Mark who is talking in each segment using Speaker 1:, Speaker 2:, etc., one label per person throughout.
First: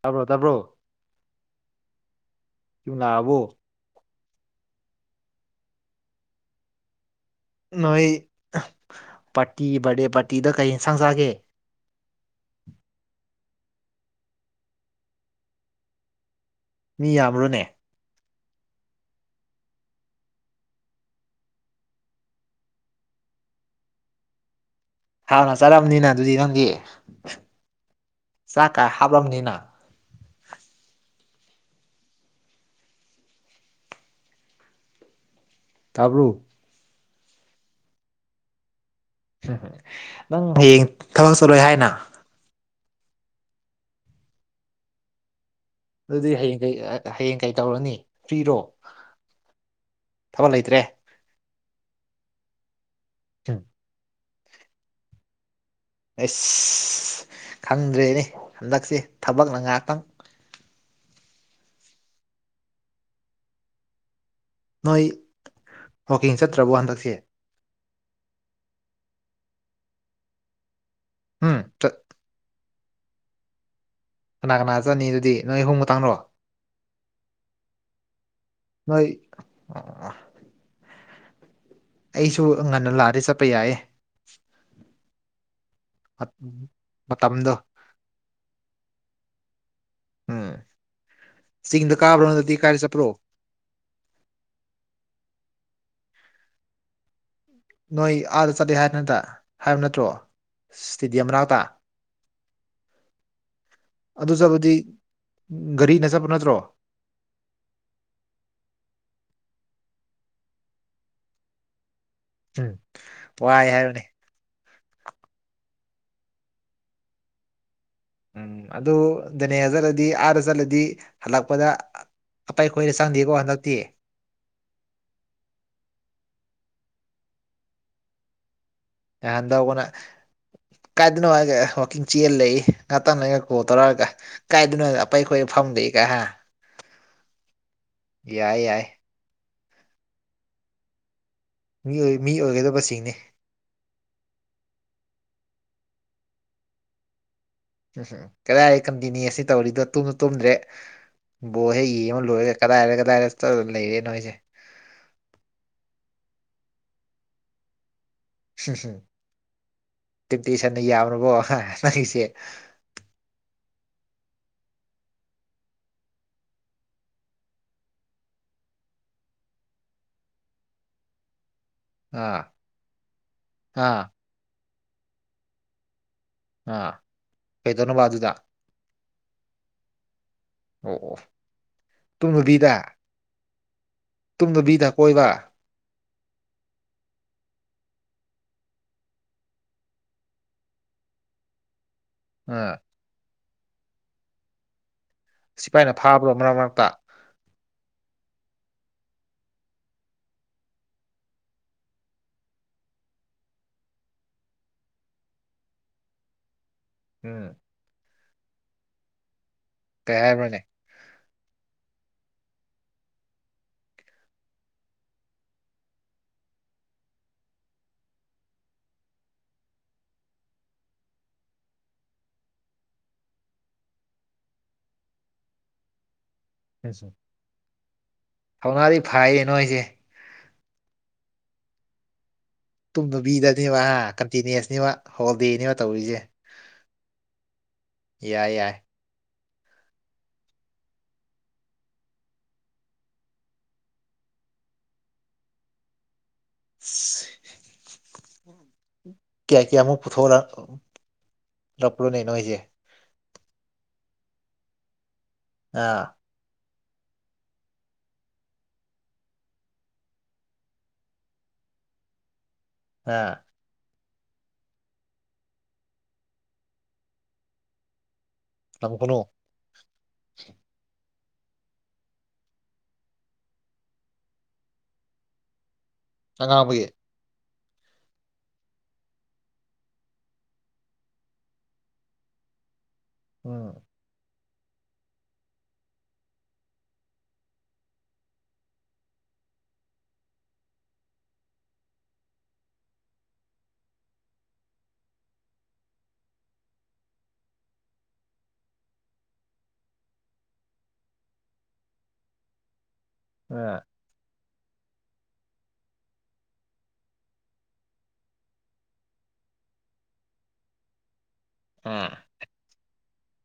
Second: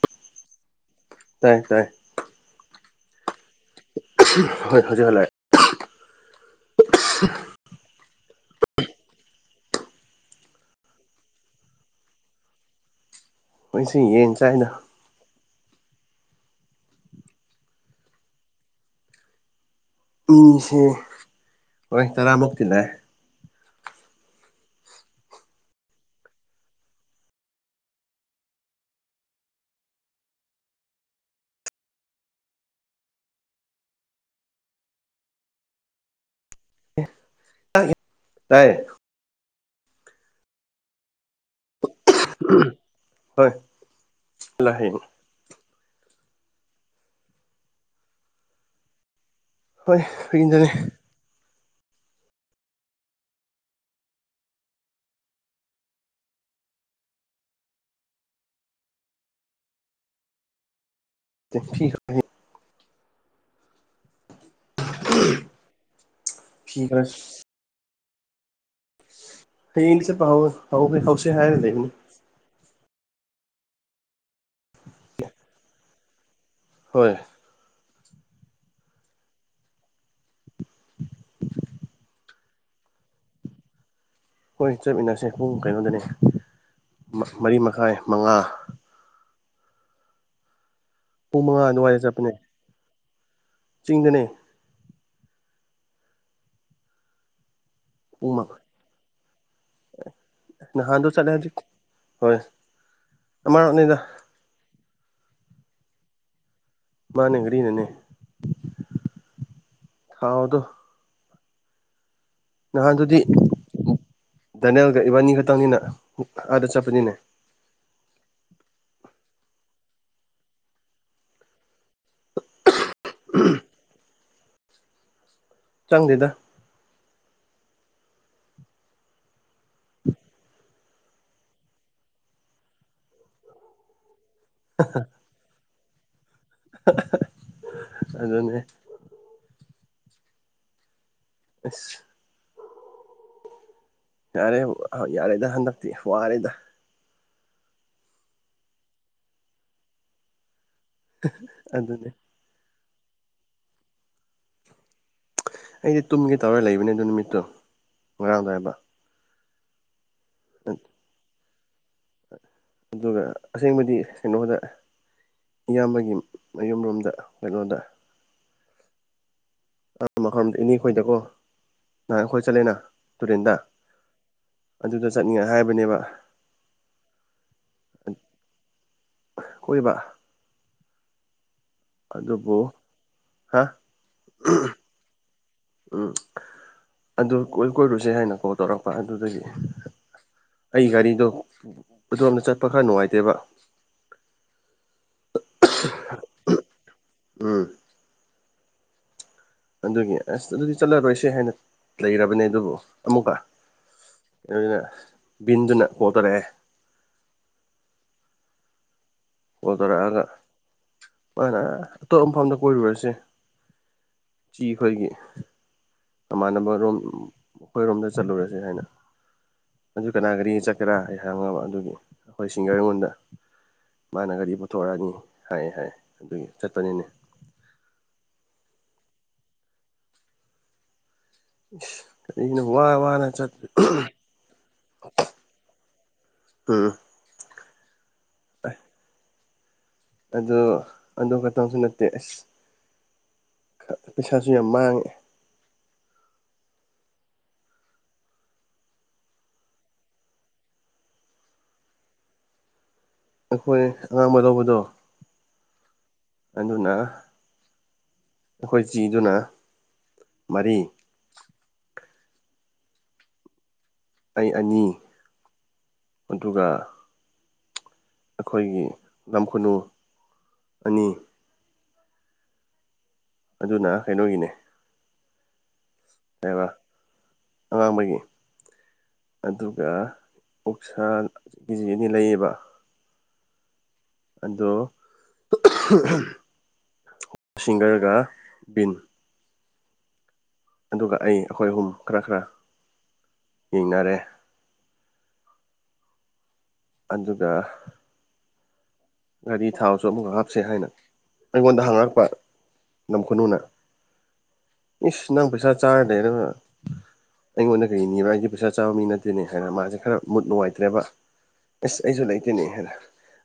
Speaker 1: ꯇꯥꯕ꯭ꯔꯣ ꯇꯥꯕ꯭ꯔꯣ
Speaker 2: ꯇꯥꯏ ꯇꯥꯏꯌꯦ
Speaker 1: ꯂꯥꯛꯑꯕꯣ꯫
Speaker 2: ꯍꯣꯏ ꯍꯧꯖꯤ ꯍꯜꯂꯛꯑꫭ꯫ ꯫ [inaudible]
Speaker 1: ꯅꯣꯏ ꯄꯥꯔꯇꯤ ꯕꯥꯔꯗꯦ ꯄꯥꯔꯇꯤꯗ ꯀꯩ ꯌꯦꯟꯁꯥꯡ ꯆꯥꯒꯦ꯫
Speaker 2: ꯃꯣꯏꯁꯤ ꯌꯦꯟ ꯆꯥꯏꯗ꯫
Speaker 1: ꯃꯤ ꯌꯥꯕ꯭ꯔꫭꯅ‌ꯦ꯫
Speaker 2: ꯃꯤꯁꯦ ꯍꯣꯏ ꯇꯔꯥꯃꯨꯛꯇꯤ ꯂꯥꯛꯑ‌ꯦ꯫
Speaker 1: ꯍꯥꯎꯅ ꯆꯔꯕꯅꯤꯅ ꯑꯗꯨꯗꯤ ꯅꯪꯗꯤ ꯆꯥꯛꯀ ꯍꯥꯞꯑꯝꯅꯤꯅ꯫ ꯇꯥꯕ꯭ꯔꫭ꯫
Speaker 2: ꯇꯥꯏꯌꯦ꯫
Speaker 1: ꯅꯪ ꯍꯌꯦꯡ ꯊꯕꯛ ꯆꯠꯂꯣꯏ ꯍꯥꯏꯅ꯫
Speaker 2: ꯍꯣꯏ ꯂꫭꯏ ꯍꯌ‌ꯦꯡ꯫ [inaudible]
Speaker 1: ꯑꯗꯨꯗꯤ ꯍꯌꯦꯡ ꯀꯩ ꯍꯌꯦꯡ ꯀꯩ ꯇꯧꯔꯨꯅꯤ ꯐ꯭ꯔꯤꯔꯣ꯫
Speaker 2: ꯍꯣꯏ
Speaker 1: ꯊꯕꯛ
Speaker 2: ꯐ꯭ꯔꯤꯗꯅꯦ꯫
Speaker 1: ꯂꯩꯇ꯭ꯔꯦ ꯎꯝ꯫ ꯑꯁ ꯈꯪꯗ꯭ꯔꯦꯅꯦ ꯍꯟꯗꯛꯁꯦ ꯊꯕꯛꯅ ꯉꯥꯛꯇꯪ꯫
Speaker 2: ꯫ [inaudible]
Speaker 1: ꯅꯣꯏ ꯋꯥꯛꯀꯤꯡ ꯆꯠꯇ꯭ꯔꯕꯣ
Speaker 2: ꯐꯤ ꯈꯔ
Speaker 1: ꯍꯟꯗꯛꯁꯤ꯫
Speaker 2: ꯍꯩ ꯌ‌ꯦꯡꯗꯤ ꯆꯠꯄ ꯍꯧꯏ ꯍꯧꯁꯤ
Speaker 1: ꯎꯝ
Speaker 2: ꯍꯥꯏꯔ ꯂꯩꯕꯅꯤ꯫
Speaker 1: ꯆꯠ ꯀꯅꯥ ꯀꯅꯥ ꯆꯠꯅꯤ ꯑꯗꯨꯗꯤ ꯅꯣꯏ ꯑꯍꯨꯝ ꯈꯇꯪꯔꫭ꯫
Speaker 2: ꯍꯣꯏ꯫
Speaker 1: ꯅꯣꯏ ꯑꯩꯁꯨ ꯉꯟꯅ ꯂꯥꯛꯑꯗꯤ ꯆꯠꯄ ꯌꯥꯏꯌꯦ
Speaker 2: ꯍꫭꯏ ꯆꯠꯃꯤꯟꯅꯁꯦ ꯄꯨꯡ ꯀꯩꯅꯣꯗꯅ‌ꯦ
Speaker 1: ꯃꯠ ꯃꯇꯝꯗꯣ
Speaker 2: ꯃꯔꯤ ꯃꯈꯥꯏ ꯃꯉꯥ
Speaker 1: ꯎꯝ
Speaker 2: ꯄꯨꯡ ꯃꯉꯥ
Speaker 1: ꯆꯤꯡꯗ
Speaker 2: ꯑꯗꯨꯋꯥꯏꯗ
Speaker 1: ꯀꯥꯕ꯭ꯔꯣ
Speaker 2: ꯆꯠꯄꯅꯦ
Speaker 1: ꯍꯟꯗꯛꯇꯤ ꯀꯥꯏꯔ ꯆꯠꯄ꯭ꯔꯣ
Speaker 2: ꯆꯤꯡꯗꯅꯦ
Speaker 1: ꯅꯣꯏ
Speaker 2: ꯄꯨꯡ
Speaker 1: ꯑꯥꯗ ꯆꯠꯂꯦ ꯍꯥꯏꯕꯅꯠꯇ ꯍꯥꯏꯕ ꯅꯠꯇ꯭ꯔꯣ
Speaker 2: ꯅꯍꯥꯟꯗ
Speaker 1: ꯏꯁꯇꯦꯗꯤꯌꯝ
Speaker 2: ꯆꯠꯂꯦ ꯍꯧꯖꯤꯛ
Speaker 1: ꯃꯅꯥꯛꯇ
Speaker 2: ꯍꯣꯏ ꯑꯥ ꯅꯦꯗ
Speaker 1: ꯑꯗꯨ ꯆꯠꯄꯗꯤ ꯒꯥꯔꯤꯅ ꯆꯠꯄ ꯅꯠꯇ꯭ꯔꯣ
Speaker 2: ꯃꯥꯅꯦ ꯀꯔꯤꯅꯦꯅꯦ ꯊꯥꯎ ꯑꯣꯗꯣ
Speaker 1: ꯎꯝ
Speaker 2: ꯅꯍꯥꯟꯗꯨꯗꯤ
Speaker 1: ꯋꯥꯏ ꯍꯥꯏꯕꯅꯤ
Speaker 2: ꯅꯦꯜꯒ ꯏꯕꯥꯅꯤ ꯈꯛꯇꯪꯅꯤꯅ ꯑꯥꯗ ꯆꯠꯄꯅꯤꯅꯦ
Speaker 1: ꯎꯝ ꯑꯗꯨ ꯗꯅꯦꯌꯥ ꯆꯠꯂꯗꯤ ꯑꯥꯗ ꯆꯠꯂꯗꯤ ꯍꯜꯂꯛꯄꯗ ꯑꯄꯥꯏ ꯈꯣꯏꯗ ꯆꯪꯗꯦꯀꯣ ꯍꯟꯗꯛꯇꯤ
Speaker 2: ꯆꯪꯗꯦꯗ
Speaker 1: ꯅꯍꯥꯟꯗ ꯇꯧꯕꯅ ꯀꯥꯏꯗꯅꯣ ꯍꯥꯏꯔꯒ ꯋꯥꯛꯀꯤꯡ ꯆꯦꯜ ꯂꯩꯏ ꯉꯍꯥꯛꯇꯪ ꯅꯒ ꯀꯣꯜ ꯇꯧꯔꯛꯑꯒ ꯀꯥꯏꯗꯅꫭ ꯑꯄꯩ ꯈꯣꯏ ꯐꯝꯒꯩꯒ ꯍꯥ
Speaker 2: ꯑꯗꯨꯅꯦ
Speaker 1: ꯌꯥꯏ ꯌꯥꯏ
Speaker 2: ꯑꯁ
Speaker 1: ꯃꯤ ꯃꯤ ꯑꯣꯏꯒꯗꯕꯁꯤꯡꯅ‌ꯦ
Speaker 2: ꯌꯥꯔꯦ ꯌꯥꯔꯦꯗ ꯍꯟꯗꯛꯇꯤ ꯋꯥꯔꯦꯗ
Speaker 1: ꯀꯗꯥꯏ ꯀꯟꯄ‌ꯦꯅꯤ ꯑꯁꯤ ꯇꯧꯔꯤꯗꯣ ꯇꯨꯝꯁꯨ ꯇꯨꯝꯗ꯭ꯔꯦ ꯕꯣꯜ ꯍꯦꯛ
Speaker 2: ꯑꯗꯨꯅꯦ
Speaker 1: ꯌꯦꯡ ꯂꯣꯏꯔꯒ꯫ ꯀꯗꯥꯏꯔ ꯀꯗꯥꯏꯗ ꯆꯠꯂ ꯂꯩꯔꯦ ꯅꯣꯏꯁꯦ
Speaker 2: ꯑꯩꯗꯤ ꯇꯨꯝꯒꯦ ꯇꯧꯔꯒ ꯂꯩꯕꯅꯦ ꯑꯗꯨ ꯅꯨꯃꯤꯠꯇꯣ ꯉꯔꯥꯡꯗꯣ ꯍꯥꯏꯕ
Speaker 1: ꯇꯤꯞꯇꯤ ꯁꯟꯅ ꯌꯥꯕ꯭ꯔꯣꯕꯣ ꯅꯤꯒꯤꯁ‌ꯦ
Speaker 2: ꯑꯗꯨꯒ ꯑꯁꯦꯡꯕꯗꯤ ꯀꯩꯅꯣꯗ ꯏꯌꯥꯝꯕꯒꯤ ꯃꯌꯨꯝꯔꯣꯝꯗ ꯀꯩꯅꯣꯗ ꯑꯥ ꯃꯈꯔꯣꯝꯗ ꯏꯅꯤꯈꯣꯏꯗꯀꯣ ꯅꯍꯥꯟ ꯑꯈꯣꯏ
Speaker 1: ꯑꯥ
Speaker 2: ꯆꯠꯂꯦꯅ ꯇꯨꯔꯦꯟꯗ
Speaker 1: ꯑꯥ
Speaker 2: ꯑꯗꯨꯗ ꯆꯠꯅꯤꯡꯉ‌ꯦ ꯍꯥꯏꯕꯅꯦꯕ
Speaker 1: ꯑꯥ ꯀꯩꯗꯧꯅꯕꯗꯨꯗ
Speaker 2: ꯀꯣꯏꯕ
Speaker 1: ꯑꯣ ꯑꯣ
Speaker 2: ꯑꯗꯨꯕꯨ
Speaker 1: ꯇꯨꯝꯅꯕꯤꯗ
Speaker 2: ꯍꯥ
Speaker 1: ꯇꯨꯝꯅꯕꯤꯗ ꯀꯣꯏꯕ
Speaker 2: ꯎꯝ ꯑꯗꯨ ꯀꯣꯏ ꯀꯣꯏꯔꯨꯁꯦ ꯍꯥꯏꯅ ꯀꯣꯜ ꯇꯧꯔꯛꯄ ꯑꯗꯨꯗꯒꯤ ꯑꯩ ꯒꯥꯔꯤꯗꯣ ꯑꯗꯨꯗꯣꯝꯗ ꯆꯠꯄ
Speaker 1: ꯑꯥ
Speaker 2: ꯈꯔ ꯅꯨꯡꯉꯥꯏꯇꯦꯕ
Speaker 1: ꯁꯤꯐꯥꯏꯅ ꯐꯥꯕ꯭ꯔꯣ ꯃꯔꯛ ꯃꯔꯛꯇ
Speaker 2: ꯎꯝ ꯑꯗꯨꯒꯤ ꯑꯁ ꯑꯗꯨꯗꯤ ꯆꯠꯂꯔꯣꯏꯁꯦ ꯍꯥꯏꯅ ꯂꯩꯔꯕꯅꯦ ꯑꯗꯨꯕꯨ ꯑꯃꯨꯛꯀ ꯑꯗꯨꯅ ꯕꯤꯟꯗꯨꯅ ꯀꯣ ꯇꯧꯔꯛꯑꯦ
Speaker 1: ꯎꯝ
Speaker 2: ꯀꯣ
Speaker 1: ꯀꯩ
Speaker 2: ꯇꯔꯛꯑꯒ
Speaker 1: ꯍꯥꯏꯕ꯭ꯔꯅꯦ
Speaker 2: ꯃꯥꯅ ꯑꯇꯣꯞꯄ ꯃꯐꯝꯗ ꯀꯣꯏꯔꯨꯔꯁꯤ ꯆꯤ ꯍꯣꯏꯒꯤ ꯃꯃꯥꯟꯅꯕ ꯔꯣꯝ ꯑꯩꯈꯣꯏꯔꯣꯝꯗ ꯆꯠꯂꯨꯔꯁꯤ ꯍꯥꯏꯅ ꯑꯗꯨ ꯀꯅꯥ ꯀꯔꯤ ꯆꯠꯀꯦꯔꯥ ꯑꯩ ꯍꯪꯉꯕ ꯑꯗꯨꯒꯤ ꯑꯩꯈꯣꯏ ꯁꯤꯡꯒꯔ ꯑꯩꯉꯣꯟꯗ ꯃꯥꯅ ꯒꯥꯔꯤ ꯄꯨꯊꯣꯔꯛꯑꯅꯤ ꯍꯥꯏꯌꯦ ꯍꯥꯏ ꯑꯗꯨꯒꯤ ꯆꯠꯄꯅꯤꯅꯦ
Speaker 1: ꯊꯧꯅꯥꯗꯤ ꯐꯥꯏꯌꯦ ꯅꯣꯏꯁꯦ
Speaker 2: ꯏꯁ ꯑꯩꯅ ꯋꯥ ꯋꯥꯅ ꯆꯠ
Speaker 1: ꯇꯨꯝꯅꯕꯤꯗꯅꯦꯕ ꯀꯟꯇꯤꯅꯤꯋꯁꯅꯦꯕ ꯍꯣꯜꯗꯦꯅꯦꯕ ꯇꯧꯔꯤꯁꯦ
Speaker 2: ꯎꯝ
Speaker 1: ꯌꯥꯏ ꯌꯥꯏ
Speaker 2: ꯑꯣ ꯑꯗꯨ ꯈꯛꯇꯪꯁꯨ ꯅꯠꯇꯦ ꯑꯁ ꯄꯩꯁꯥꯁꯨ ꯌꯥꯝ ꯃꯥꯡꯉꯦ
Speaker 1: ꯁ ꯀꯌꯥ ꯀꯌꯥꯃꯨꯛ ꯄꯨꯊꯣꯛꯛꯂꯛꯄꯔꯣꯅꯦ ꯅꯣꯏꯁꯦ
Speaker 2: ꯑꯩꯈꯣꯏ ꯑꯉꯥꯡꯕ ꯂꯧꯕꯗꯣ
Speaker 1: ꯑ
Speaker 2: ꯑꯗꯨꯅ ꯑꯩꯈꯣꯏ ꯆꯤꯗꯨꯅ ꯃꯔꯤ
Speaker 1: ꯍꯥ
Speaker 2: ꯑꯩ ꯑꯅꯤ ꯑꯗꯨꯒ ꯑꯩꯈꯣꯏꯒꯤ
Speaker 1: ꯂꯝ ꯈꯨꯅꯨ
Speaker 2: ꯂꯝꯈꯨꯅꯨ ꯑꯅꯤ ꯑꯗꯨꯅ ꯀꯩꯅꯣꯒꯤꯅꯦ ꯍꯥꯏꯕ
Speaker 1: ꯑꯉꯥꯡꯕꯒꯤ
Speaker 2: ꯑꯉꯥꯡꯕꯒꯤ ꯑꯗꯨꯒ ꯑꯣꯛꯁꯥ ꯀꯦ ꯖꯤ ꯑꯅꯤ ꯂꯩꯌꯦꯕ
Speaker 1: ꯎꯝ
Speaker 2: ꯑꯗꯣ ꯁꯤꯡꯒꯔꯒ ꯄꯤꯟ ꯑꯗꯨꯒ ꯑꯩ ꯑꯩꯈꯣꯏ ꯑꯍꯨꯝ ꯈꯔ ꯈꯔ ꯌꯦꯡꯅꯔꯦ ꯑꯗꯨꯒ ꯒꯥꯔꯤ ꯊꯥꯎꯁꯨ ꯑꯃꯨꯛꯀ ꯍꯥꯞꯁꯦ ꯍꯥꯏꯅ ꯑꯩꯉꯣꯟꯗ ꯍꯪꯉꯛꯄ ꯂꯝꯈꯨꯅꯨꯅ
Speaker 1: ꯑꯥ
Speaker 2: ꯏꯁ ꯅꯪ ꯄꯩꯁꯥ ꯆꯔ ꯂꯩꯔꯒ ꯑꯩꯉꯣꯟꯗ ꯀꯔꯤꯅꯤꯕ ꯑꯩꯗꯤ ꯄꯩꯁꯥ ꯆꯥꯕ ꯃꯤ ꯅꯠꯇꯦꯅꯦ ꯍꯥꯏꯅ ꯃꯥꯁꯦ ꯈꯔ ꯃꯨꯠ ꯅꯨꯡꯉꯥꯏꯇ꯭ꯔꯦꯕ ꯑꯁ
Speaker 1: ꯑꯥ
Speaker 2: ꯑꯩꯁꯨ ꯂꯩꯇꯦꯅꯦ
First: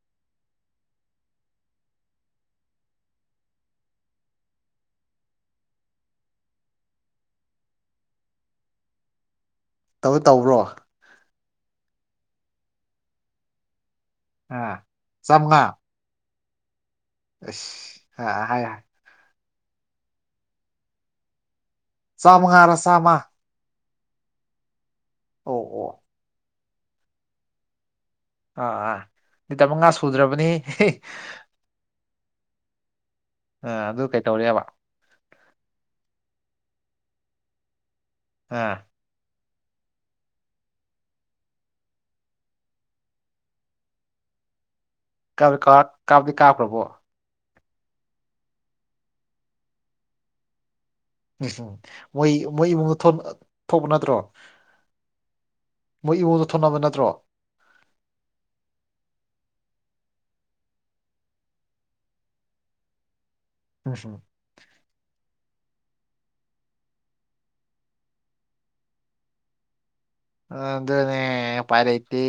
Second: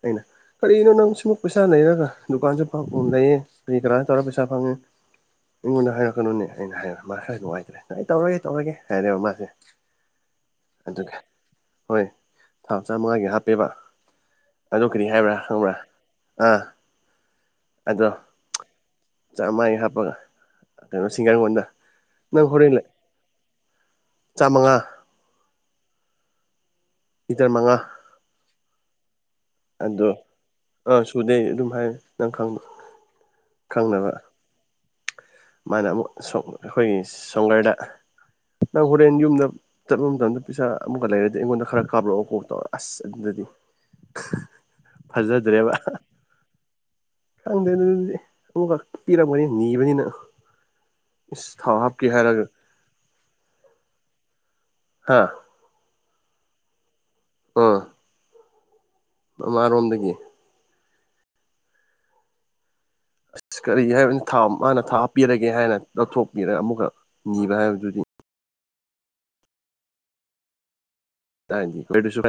Speaker 2: ꯑꯩꯅ ꯀꯔꯤꯅꯣ ꯅꯪ ꯁꯤꯃꯛ ꯄꯩꯁꯥ ꯂꯩꯔꯒ ꯗꯨꯀꯥꯟꯁꯨ ꯂꯩꯌꯦ ꯀꯃꯥꯏꯅ ꯇꯧꯔꯒ ꯄꯩꯁꯥ ꯐꯪꯉꯦ ꯑꯩꯉꯣꯟꯗ ꯍꯥꯏꯔꯛꯀꯅꯨꯅꯦ ꯑꯩꯅ ꯍꯥꯏ ꯃꯥ ꯈꯔ ꯅꯨꯡꯉꯥꯏꯇ꯭ꯔꯦ ꯅ ꯑꯩ ꯇꯧꯔꯒꯦ ꯇꯧꯔꯒꯦ ꯍꯥꯏꯔꯦꯕ ꯃꯥꯁꯦ
Speaker 1: ꯇꯧ ꯇꯧꯕ꯭ꯔꯣ
Speaker 2: ꯑꯗꯨꯒ ꯍꯣꯏ ꯊꯥ ꯆꯥꯝꯃꯉꯥꯒꯤ ꯍꯥꯞꯄꯦꯕ
Speaker 1: ꯑꯥ
Speaker 2: ꯑꯗꯨ ꯀꯔꯤ ꯍꯥꯏꯕ꯭ꯔꯥ ꯈꯪꯕ꯭ꯔꯥ ꯑꯥ
Speaker 1: ꯑ ꯍꯥꯏ
Speaker 2: ꯆꯥꯝꯃ ꯍꯥꯞꯄꯒ ꯀꯩꯅꯣ ꯁꯤꯡꯒꯥꯔꯒꯣꯟꯗ ꯅꯪ ꯍꯣꯔꯦꯟ
Speaker 1: ꯆꯥꯝꯃꯉꯥꯔ
Speaker 2: ꯂꯩ
Speaker 1: ꯆꯥꯝꯃ
Speaker 2: ꯆꯥꯝꯃꯉꯥ
Speaker 1: ꯑꯣ ꯑꯣ
Speaker 2: ꯂꯤꯇꯔ ꯃꯉꯥ
Speaker 1: ꯑꯥ ꯑꯥ ꯂꯤꯇꯔꯃꯉꯥ
Speaker 2: ꯑꯗꯣ
Speaker 1: ꯁꯨꯗ꯭ꯔꯕꯅꯤ
Speaker 2: ꯑꯥ ꯁꯨꯗꯦ ꯑꯗꯨꯝ ꯍꯥꯏ ꯅꯪꯈꯪꯕ꯭ꯔ
Speaker 1: ꯑ ꯑꯗꯨ ꯀꯩꯇꯧꯔꯦꯕ
Speaker 2: ꯃꯥꯅ ꯑꯃꯨꯛ ꯑꯩꯈꯣꯏꯒꯤ ꯁꯪꯒꯔꯗ
Speaker 1: ꯑꯥ
Speaker 2: ꯐ꯭ꯔꯦꯟ ꯌꯨꯝꯗ ꯆꯠꯄ ꯃꯇꯝꯗ ꯄꯩꯁꯥ ꯑꯃꯨꯛꯀ ꯂꯩꯔꯗꯤ ꯑꯩꯉꯣꯟꯗ ꯈꯔ ꯀꯥꯞꯂꯛꯑꯣ ꯈꯣꯠꯄ ꯇꯧ ꯑꯁ ꯑꯗꯨꯗꯗꯤ ꯐꯖꯗ꯭ꯔꯦꯕ
Speaker 1: ꯀꯥꯞ ꯀꯥꯞꯗꯤ ꯀꯥꯞꯈ꯭ꯔꯕꯣ
Speaker 2: ꯈꯪꯗꯦ ꯑꯗꯨꯗꯤ ꯑꯃꯨꯛꯀꯛ ꯄꯤꯔꯛꯄꯅꯤ ꯅꯤꯕꯅꯤꯅ
Speaker 1: ꯎꯝ
Speaker 2: ꯏꯁ ꯊꯥꯎ
Speaker 1: ꯎꯝ
Speaker 2: ꯍꯥꯞꯀꯦ
Speaker 1: ꯃꯣꯏ
Speaker 2: ꯍꯥꯏꯔꯒ
Speaker 1: ꯃꯣꯏ ꯏꯕꯨꯡꯗ ꯊꯣꯛꯄ ꯅꯠꯇ꯭ꯔꯣ
Speaker 2: ꯍꯥ
Speaker 1: ꯃꯣꯏ ꯏꯕꯣꯗ ꯊꯣꯛꯅꯕ ꯅꯠꯇ꯭ꯔꯣ
Speaker 2: ꯑꯥ ꯃꯃꯥ ꯔꯣꯝꯗꯒꯤ ꯑ ꯀꯔꯤ
Speaker 1: ꯎꯝ
Speaker 2: ꯍꯥꯏꯕꯅ ꯊꯥꯎ ꯃꯥꯅ ꯊꯥꯎ ꯍꯥꯞꯄꯤꯔꯒꯦ ꯍꯥꯏꯅ ꯂꯧꯊꯣꯛꯄꯤꯔꯒ ꯑꯃꯨꯛꯀ ꯅꯤꯕ ꯍꯥꯏꯕꯗꯨꯗꯤ
Speaker 1: ꯑꯗꯨꯗꯅꯦ
Speaker 2: ꯀꯗꯥꯏꯗꯤ ꯑꯗꯨꯁꯨ
Speaker 1: ꯎꯄꯥꯏꯂꯩꯇꯦ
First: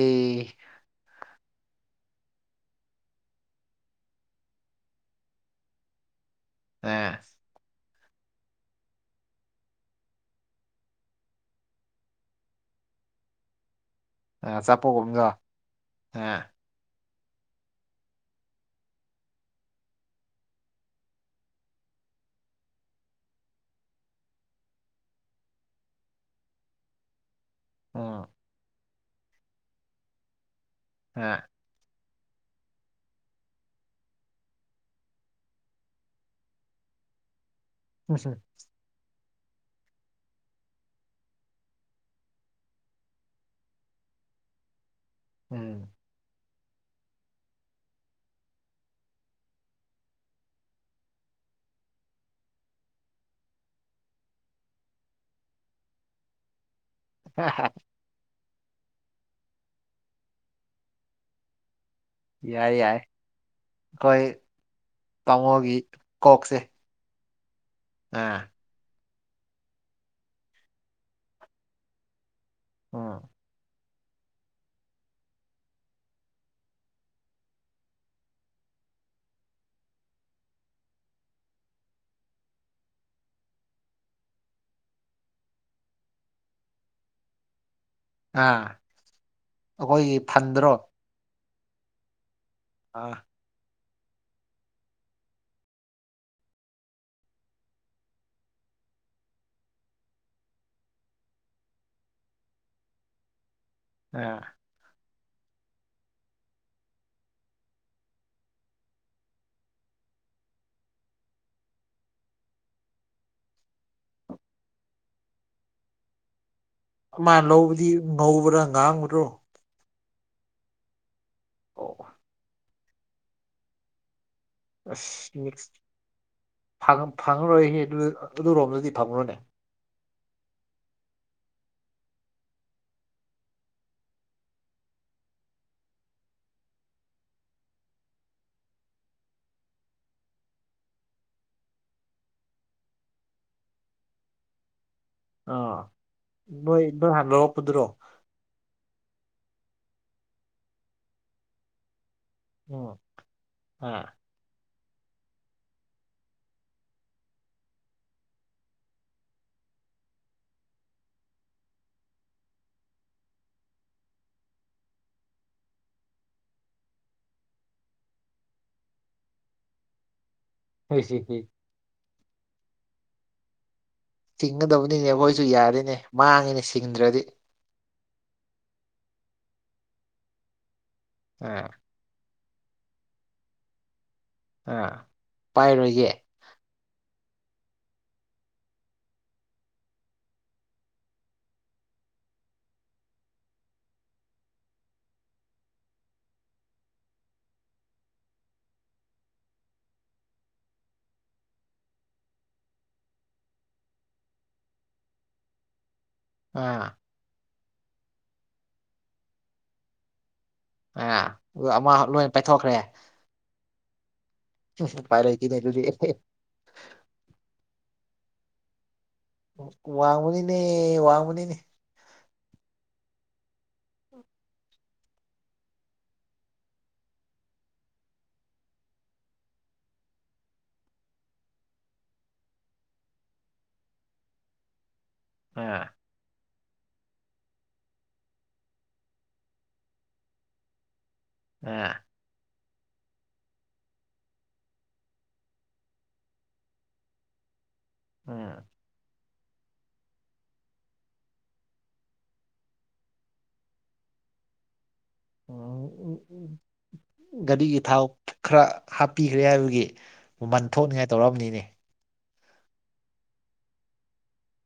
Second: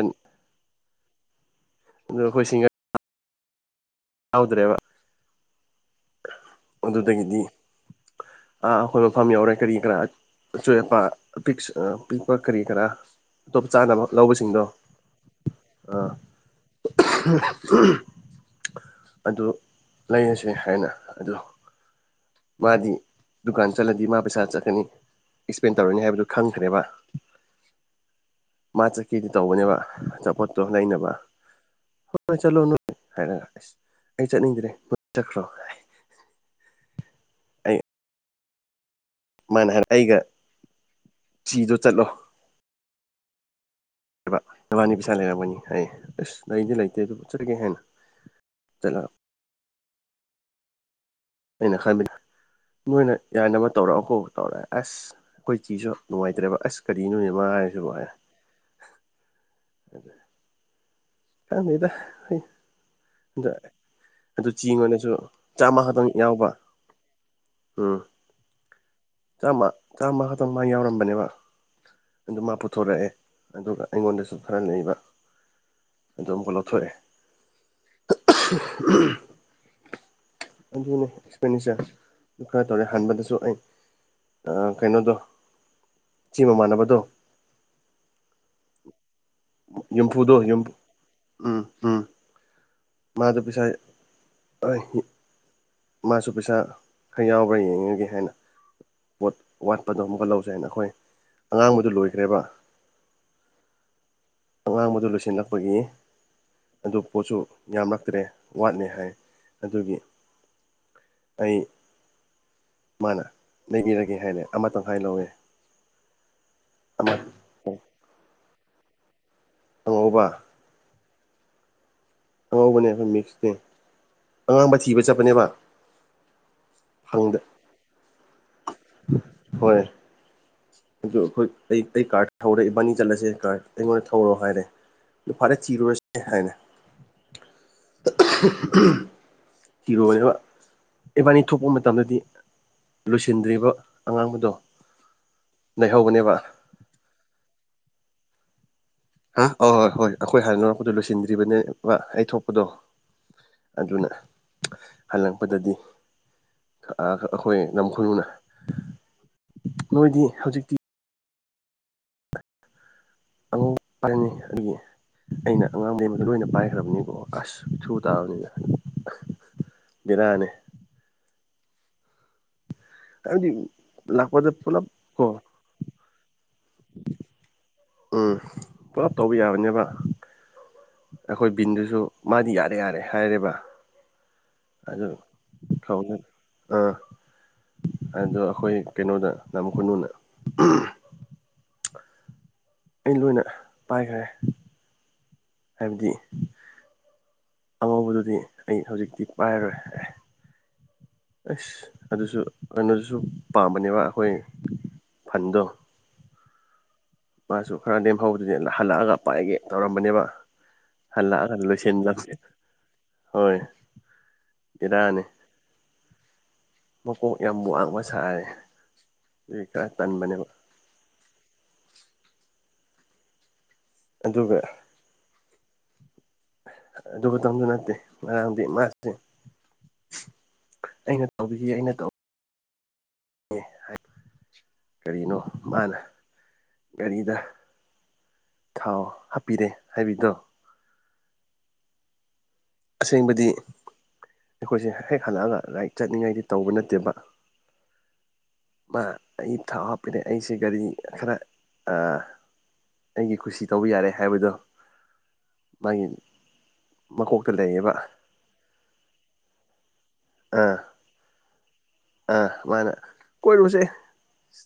Speaker 2: ꯑꯗ ꯑꯩꯈꯣꯏ ꯁꯤꯡꯒ ꯌꯥꯎꯗ꯭ꯔꯦꯕ
Speaker 1: ꯑꯥ
Speaker 2: ꯑꯣꯗꯨꯗꯒꯗꯗꯤ ꯑꯥ ꯑꯩꯈꯣꯏ ꯃꯐꯝ ꯌꯥꯎꯔꯦ ꯀꯔꯤ ꯀꯔꯥ ꯑꯆꯣꯏ ꯑꯄꯥ ꯑ ꯄꯤꯛꯄ ꯀꯔꯤ ꯀꯔꯥ ꯑꯇꯣꯞ ꯆꯥꯅꯕ ꯂꯧꯕꯁꯤꯡꯗꯣ
Speaker 1: ꯑꯆꯥꯄꯣꯠꯒꯨꯝꯕꯗꯣ
Speaker 2: ꯑꯥ ꯑꯗꯨ ꯂꯩꯔꯁꯦ ꯍꯥꯏꯅ ꯑꯗꯨ ꯃꯥꯗꯤ ꯗꯨꯀꯥꯟ ꯆꯠꯂꯗꯤ ꯃꯥ ꯄꯩꯁꯥ ꯆꯠꯀꯅꯤ ꯑꯦꯛꯁꯄꯦꯟ ꯇꯧꯔꯅꯤ ꯍꯥꯏꯕꯗꯨ ꯈꯪꯈ꯭ꯔꯦꯕ
Speaker 1: ꯑꯥ
Speaker 2: ꯃꯥ ꯆꯠꯀꯦꯗꯤ ꯇꯧꯕꯅꯦꯕ ꯑꯆꯥꯄꯣꯠꯇꯣ ꯂꯩꯅꯕ
Speaker 1: ꯑꯥ
Speaker 2: ꯍꯣꯏ ꯍꯣꯏ ꯆꯠꯂꯣ ꯅꯣꯏ ꯍꯥꯏꯔꯒ ꯑꯁ ꯑꯩ ꯆꯠꯅꯤꯡꯗ꯭ꯔꯦ ꯅꯣꯏ ꯆꯠꯈ꯭ꯔꯣ ꯑꯩ
Speaker 1: ꯎ [unintelligible]
Speaker 2: ꯃꯥꯅ ꯍꯥꯏꯔ ꯑꯩꯒ ꯆꯤꯗꯣ ꯆꯠꯂꯣ ꯅꯕꯅꯤ ꯄꯩꯁꯥ ꯂꯩꯔꯝꯃꯅꯤ ꯍꯥꯏꯌꯦ
Speaker 1: ꯎꯝ
Speaker 2: ꯑꯁ ꯂꯩꯗꯤ ꯂꯩꯇꯦ ꯑꯗꯨꯝ ꯆꯠꯂꯒꯦ ꯍꯦꯅ ꯆꯠꯂꯦ ꯑꯩꯅ ꯈꯪꯕꯗ ꯅꯣꯏꯅ ꯌꯥꯅꯕ ꯇꯧꯔꯛꯑ ꯀꯥꯎ ꯇꯧꯔꯛꯑꯦ ꯑꯁ ꯑꯩꯈꯣꯏ ꯆꯤꯁꯨ ꯅꯨꯡꯉꯥꯏꯇ꯭ꯔꯦꯕ ꯑꯁ ꯀꯔꯤ ꯅꯣꯅꯦꯕ ꯍꯥꯏꯁꯤꯕꯨ ꯎꯝ ꯈꯪꯗꯦꯗ
Speaker 1: ꯌꯥꯏ ꯌꯥꯏ
Speaker 2: ꯑ
Speaker 1: ꯑꯩꯈꯣꯏ
Speaker 2: ꯑꯗꯨ ꯆꯦꯡ ꯑꯣꯏꯅꯁꯨ
Speaker 1: ꯇꯥꯃꯣꯒꯤ
Speaker 2: ꯆꯥꯝꯃ ꯈꯛꯇꯪ ꯌꯥꯎꯕ
Speaker 1: ꯀꯣꯛꯁꯦ
Speaker 2: ꯎꯝ
Speaker 1: ꯑꯥ
Speaker 2: ꯆꯥꯝꯃ ꯆꯥꯝꯃ ꯈꯛꯇꯪ ꯃꯥ ꯌꯥꯎꯔꯝꯕꯅꯦꯕ ꯑꯗꯨ ꯃꯥ ꯄꯨꯊꯣꯔꯛꯑꯦ
Speaker 1: ꯎꯝ
Speaker 2: ꯑꯗꯨꯒ ꯑꯩꯉꯣꯟꯗꯁꯨ ꯈꯔ ꯂꯩꯕ ꯑꯗꯨꯝ ꯑꯃꯨꯛꯀꯥ ꯂꯧꯊꯣꯛꯑ ꯑꯗꯨꯅꯤ ꯑꯦꯛꯁꯄꯦꯟꯗꯤꯆꯔ ꯈꯔ ꯇꯧꯔꯦ ꯍꯥꯟꯕꯗꯁꯨ ꯑꯩ ꯀꯩꯅꯣꯗꯣ ꯆꯤ ꯃꯃꯥꯟꯅꯕꯗꯣ
Speaker 1: ꯑꯥ ꯑꯩꯈꯣꯏꯒꯤ
Speaker 2: ꯌꯨꯝꯐꯨꯗꯣ
Speaker 1: ꯐꯟꯗ꯭ꯔꯣ
Speaker 2: ꯌꯨꯝꯐꯨꯗꯣ ꯎꯝ ꯎꯝ
Speaker 1: ꯑꯥ
Speaker 2: ꯑꯗꯨꯗ ꯄꯩꯁꯥꯏ ꯑꯩ ꯃꯥꯁꯨ ꯄꯩꯁꯥ ꯈꯔ ꯌꯥꯎꯕ꯭ꯔꯥ ꯌꯦꯡꯉꯒꯦ ꯍꯥꯏꯅ ꯄꯣꯠ ꯋꯥꯠꯄꯗꯣ ꯑꯃꯨꯛꯀ ꯂꯧꯁꯦ ꯍꯥꯏꯅ ꯑꯩꯈꯣꯏ ꯑꯉꯥꯡꯕꯗꯨ ꯂꯣꯏꯈ꯭ꯔꯦꯕ
Speaker 1: ꯑ
Speaker 2: ꯑꯉꯥꯡꯕꯗꯨ ꯂꯣꯏꯁꯤꯜꯂꯛꯄꯒꯤ ꯑꯗꯨ ꯄꯣꯠꯁꯨ ꯌꯥꯝꯂꯛꯇ꯭ꯔꯦ ꯋꯥꯠꯂ ꯍꯥꯏ ꯑꯗꯨꯒꯤ ꯑꯩ ꯃꯥꯅ ꯂꯩꯕꯤꯔꯒꯦ ꯍꯥꯏꯅ ꯑꯃꯇꯪ ꯍꯥꯏꯥꯏ ꯂꯧꯋꯦ
Speaker 1: ꯑꯃ ꯂꯧꯕꯗꯤ ꯉꯧꯕ꯭ꯔꯥ ꯉꯥꯡꯕ꯭ꯔꯣ
Speaker 2: ꯑꯪꯉꯧꯕ
Speaker 1: ꯑꯣ
Speaker 2: ꯑꯣꯢꯕꯅꯦ ꯑꯩꯈꯣꯏ ꯃꯤꯁꯅꯦ
Speaker 1: ꯑꯁ
Speaker 2: ꯐꯪꯗ
Speaker 1: ꯐꯪꯉꯔꯣꯏꯍꯦ ꯑꯗꯨ ꯑꯗꯨꯔꯣꯝꯗꯗꯤ ꯐꯪꯉꯔꯣꯅꯦ
Speaker 2: ꯍꯣꯏ ꯑꯗꯨ ꯑꯩꯈꯣꯏ ꯑꯩ ꯑꯩ ꯀꯥꯔꯠ ꯊꯧꯔꯦ ꯏꯕꯥꯅꯤ ꯆꯠꯂꯁꯦ ꯀꯥꯔ ꯑꯩꯉꯣꯟꯗ ꯊꯧꯔꯣ ꯍꯥꯏꯔꯦ ꯐꯔꯦ ꯊꯤꯔꯣꯏꯁꯦ ꯍꯥꯏꯅ ꯀꯤꯔꯣꯏꯕ ꯏꯕꯥꯅꯤ ꯊꯣꯛꯄ ꯃꯇꯝꯗꯗꯤ ꯂꯣꯏꯁꯤꯟꯗ꯭ꯔꯤꯕ ꯑꯉꯥꯡꯕꯗꯣ
Speaker 1: ꯑꯥ
Speaker 2: ꯂꯩꯍꯧꯕꯅꯦꯕ
Speaker 1: ꯅꯣꯏ ꯅꯣꯏ ꯍꯥꯟ ꯂꯧꯔꯛꯄꯗꯨꯔꯣ
Speaker 2: ꯑ ꯍꯣꯏ ꯍꯣꯏ ꯍꯣꯏ ꯑꯩꯈꯣꯏ ꯍꯥꯏꯥꯟꯅ ꯑꯩꯣꯏꯗꯣ ꯂꯣꯏꯁꯤꯟꯗ꯭ꯔꯤꯕꯅꯦ ꯑꯩ ꯊꯣꯛ ꯗꯣ
Speaker 1: ꯎꯝ
Speaker 2: ꯑꯗꯨꯅ
Speaker 1: ꯑꯥ
Speaker 2: ꯍꯜꯂꯛꯄꯗꯗꯤ ꯑꯩꯈꯣꯏ ꯂꯝ ꯈꯨꯔꯨꯅ ꯅꯣꯏꯗꯤ ꯍꯧꯖꯤꯛꯇꯤ ꯑꯉ ꯐꯔꯅꯤ ꯑꯗꯨꯒꯦ [inaudible] ꯑꯩꯅ ꯑꯉꯥꯡꯕꯩꯃꯛꯇ ꯂꯣꯏꯅ ꯄꯥꯏꯈ꯭ꯔꯕꯅꯤꯀꯣ ꯑꯁ ꯊ꯭ꯔꯨ ꯇꯥꯕꯅꯤꯅ ꯕꯦꯔꯅꯦ
Speaker 1: ꯍ ꯁꯤ [inaudible]
Speaker 2: ꯍꯥꯏꯗꯤ
Speaker 1: ꯆꯤꯡꯒꯗꯕꯅꯤꯅꯦ ꯑꯩꯈꯣꯏꯁꯨ ꯌꯥꯔꯤꯅꯦ ꯃꯥꯡꯉꯤꯅꯦ ꯁꯤꯡꯗ꯭ꯔꯗꯤ
Speaker 2: ꯎꯝ ꯄꯨꯂꯞ ꯇꯧꯕ ꯌꯥꯕꯅꯦꯕ ꯑꯩꯈꯣꯏ
Speaker 1: ꯑꯥ
Speaker 2: ꯕꯤꯟꯗꯨꯁꯨ ꯃꯥꯗꯤ ꯌꯥꯔꯦ ꯌꯥꯔꯦ ꯍꯥꯏꯔꯦꯕ
Speaker 1: ꯑꯥ
Speaker 2: ꯑꯗꯨ
Speaker 1: ꯄꯥꯏꯔꯣꯏꯒꯦ
Speaker 2: ꯊ꯭ꯔꯥꯎꯅ ꯑꯥ ꯑꯗꯣ ꯑꯩꯈꯣꯏ ꯀꯩꯅꯣꯗ ꯝ ꯎꯝ ꯑꯩ ꯂꯣꯏꯅ ꯄꯥꯏꯈ꯭ꯔꯦ ꯍꯥꯏꯕꯗꯤ ꯑꯉꯧꯕꯗꯨꯗꯤ ꯑꯩ ꯍꯧꯖꯤꯛꯇꯤ ꯄꯥꯏꯔꯔꯣꯏ ꯑꯦ ꯑꯁ ꯑꯗꯨꯁꯨ ꯀꯩꯅꯣꯗꯨꯁꯨ ꯄꯥꯝꯕꯅꯦꯕ ꯑꯩꯈꯣꯏ ꯐꯟꯗꯣ
Speaker 1: ꯑꯥ
Speaker 2: ꯃꯥꯁꯨ ꯈꯔ ꯂꯦꯝꯍꯧꯕꯗꯨꯅꯦ ꯍꯜꯂꯛꯑꯒ ꯄꯥꯏꯒꯦ ꯇꯧꯔꯝꯕꯅꯦꯕ
Speaker 1: ꯑꯥ
Speaker 2: ꯍꯂ
Speaker 1: ꯑꯗꯨ ꯑꯃ
Speaker 2: ꯂꯣꯏꯁꯟ ꯂꯝ
Speaker 1: ꯂꯣꯏ ꯄꯥꯏꯊꯣꯛꯈ꯭ꯔꯦ
Speaker 2: ꯍꯣꯏ ꯕꯦꯔꯥꯅꯤ
Speaker 1: ꯎꯄꯥꯌ ꯂꯩꯇꯦꯅꯦ ꯑꯗꯨꯗꯤ꯫
Speaker 2: ꯃꯀꯣꯛ ꯌꯥꯝ ꯋꯥꯡꯕ ꯁꯥꯏꯔꯦ꯫
Speaker 1: ꯋꯥꯡꯕꯅꯤꯅꯦ ꯋꯥꯡꯕꯅꯤꯅꯦ
Speaker 2: ꯑꯗꯨꯒ ꯑꯗꯨꯇꯁꯨ ꯅꯠꯇꯦ ꯉꯔꯥꯡꯗꯤ ꯃꯥꯁꯦ ꯑꯩꯅ ꯇꯧꯕꯈꯤꯁꯤ ꯑꯩꯅ ꯇꯧ ꯑ ꯀꯔꯤꯅꯣ
Speaker 1: ꯑꯥ
Speaker 2: ꯃꯥꯅ ꯒꯥꯔꯤꯗ ꯊꯥꯎ ꯍꯥꯞꯄꯤꯔꯦ ꯍꯥꯏꯕꯤꯗꯣ
Speaker 1: ꯑꯥ
Speaker 2: ꯑꯁꯦꯡꯕꯗꯤ ꯑꯩꯈꯣꯏꯁꯦ ꯍꯦꯛ ꯍꯜꯂꯛꯑꯒ ꯔꯥꯏꯠ ꯆꯠꯅꯤꯡꯉꯥꯏꯗꯤ ꯇꯧꯕ ꯅꯠꯇꯦꯕ
Speaker 1: ꯎꯝ
Speaker 2: ꯃꯥ ꯑꯩ ꯊꯥꯎ ꯍꯥꯞꯄꯤꯔꯦ ꯑꯩꯁꯦ ꯒꯥꯔꯤ ꯈꯔ ꯑꯥ ꯑꯩꯒꯤ ꯈꯨꯁꯤ ꯇꯧꯕ ꯌꯥꯔꯦ ꯍꯥꯏꯕꯗꯣ ꯃꯥꯒꯤ
Speaker 1: ꯎ ꯎ
Speaker 2: ꯃꯀꯣꯛꯇ
Speaker 1: ꯒꯥꯔꯤꯒꯤ
Speaker 2: ꯂꯩꯌꯦꯕ
Speaker 1: ꯊꯥꯎ ꯈꯔ ꯍꯥꯞꯄꯤꯈ꯭ꯔꯦ ꯍꯥꯏꯕꯒꯤ ꯃꯟ
Speaker 2: ꯑꯥ
Speaker 1: ꯊꯣꯛꯅꯤꯡꯉꯥꯏ ꯇꯧꯔꯕꯅꯤꯅꯦ꯫
Speaker 2: ꯑꯥ ꯁꯨꯃꯥꯏꯅ ꯀꯣꯏꯔꯨꯁꯦ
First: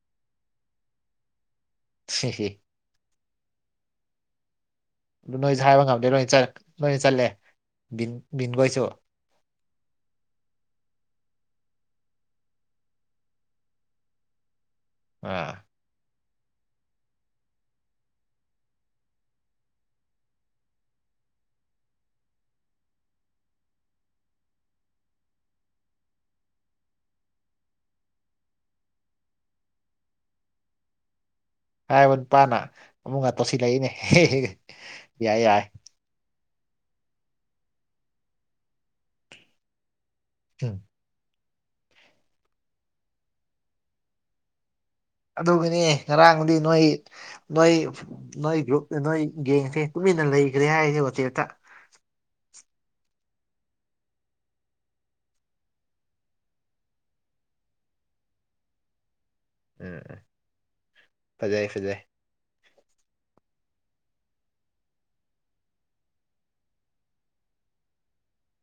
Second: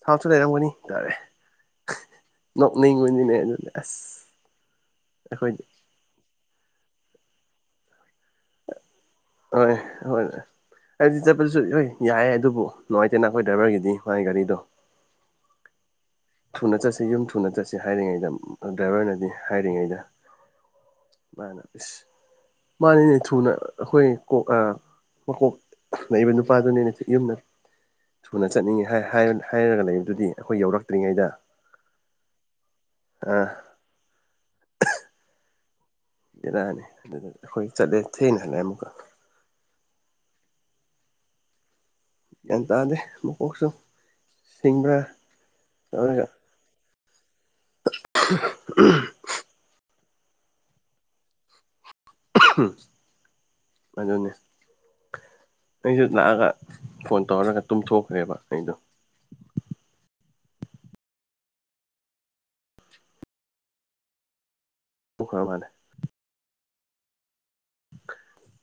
Speaker 2: ꯊꯞꯁꯨ ꯂꯩꯔꯝꯒꯅꯤ ꯇꯥꯔꯦ
Speaker 1: ꯍ ꯍ
Speaker 2: ꯂꯩꯉꯅꯤꯅꯦ ꯑꯗꯨꯅꯦ
Speaker 1: ꯑꯗꯨ ꯅꯣꯏꯁꯨ
Speaker 2: ꯑꯩꯈꯣꯏꯗꯤ
Speaker 1: ꯍꯥꯏꯕ ꯉꯝꯗꯦ ꯂꯣꯏ ꯂꯣꯏ ꯆꯠꯂꯦ ꯕꯤꯟꯈꯣꯏꯁꯨ
Speaker 2: ꯍꯣꯏ ꯍꯣꯏ ꯍꯥꯏꯗꯤ ꯆꯠꯄꯗꯨꯁꯨ ꯂꯣꯏꯟ ꯌꯥꯏꯌꯦ ꯑꯗꯨꯕꯨ ꯅꯨꯡꯉꯥꯏꯇꯦꯅ ꯑꯩꯈꯣꯏ ꯗ꯭ꯔꯥꯏꯚꯔꯒꯤꯗꯤ ꯃꯥꯒꯤ ꯒꯥꯔꯤꯗꯣ
Speaker 1: ꯑꯥ
Speaker 2: ꯊꯨꯅ ꯆꯠꯁꯤ ꯌꯨꯝ ꯊꯨꯅ ꯆꯠꯁꯤ ꯍꯥꯏꯔꯤꯉꯩꯗ ꯗ꯭ꯔꯥꯏꯚꯔꯅꯗꯤ ꯍꯥꯏꯔꯤꯉꯩꯗ ꯑꯗꯨꯃꯥꯏꯅ ꯏꯁ ꯃꯥꯅꯤꯅꯦ ꯊꯨꯅ ꯑꯩꯈꯣꯏ ꯀꯣꯛ ꯑ ꯃꯀꯣꯛ ꯂꯩꯕ ꯅꯨꯄꯥꯗꯨꯅꯤꯅꯦ ꯌꯨꯝꯗ ꯊꯨꯅ ꯆꯠꯅꯤꯡꯉꯤ ꯍꯥꯏ ꯍꯥꯏ ꯍꯥꯏꯔꯒ ꯂꯩꯕꯗꯨꯗꯤ ꯑꯩꯈꯣꯏ ꯌꯧꯔꯛꯇ꯭ꯔꯤꯉꯩꯗ
Speaker 1: ꯍꯥꯏꯕ ꯅꯨꯄꯥꯅ ꯑꯃꯨꯛ ꯀ
Speaker 2: ꯑꯥ
Speaker 1: ꯇꯧꯁꯤꯜꯂꯛꯏꯅꯦ ꯍꯦ ꯍꯦ ꯌꯥꯏ ꯌꯥꯏ
Speaker 2: ꯕꯦꯔꯥꯅꯤ ꯑꯗꯨꯗ ꯑꯩꯈꯣꯏ ꯆꯠꯂꯦ ꯊꯦꯡꯅ ꯍꯜꯂꯦ ꯑꯃꯨꯛꯀ
Speaker 1: ꯎꯝ
Speaker 2: ꯒ꯭ꯌꯥꯟ ꯇꯥꯗꯦ ꯃꯀꯣꯛꯁꯨ ꯁꯤꯡꯕ꯭ꯔꯥ?
Speaker 1: ꯑꯗꯨꯒꯤꯅꯤ
Speaker 2: ꯇꯧꯔꯒ
Speaker 1: ꯉꯔꯥꯡꯗꯤ ꯅꯣꯏ ꯅꯣꯏ ꯅꯣꯏ ꯒ꯭ꯔꯨꯞ ꯅꯣꯏ ꯒꯦꯡꯁꯤ ꯇꯨꯝꯃꯤꯟꯅ ꯂꯩꯒ꯭ꯔꯦ ꯍꯥꯏꯌꯦ ꯋꯥꯆꯦꯞꯇ
Speaker 2: ꯑꯗꯨꯅꯦ꯫ ꯑꯩꯁꯨ ꯂꯥꯛꯑꯒ ꯐꯣꯟ ꯇꯧꯔꯒ ꯇꯨꯝꯊꯣꯛꯈ꯭ꯔꯦꯕ ꯑꯩꯗꯣ
Speaker 1: ꯎꯝ ꯎꯝ ꯐꯖꯩ ꯐꯖꯩ
Speaker 2: ꯃꯨꯈꯔ ꯃꯥꯂꯦ꯫ [inaudible]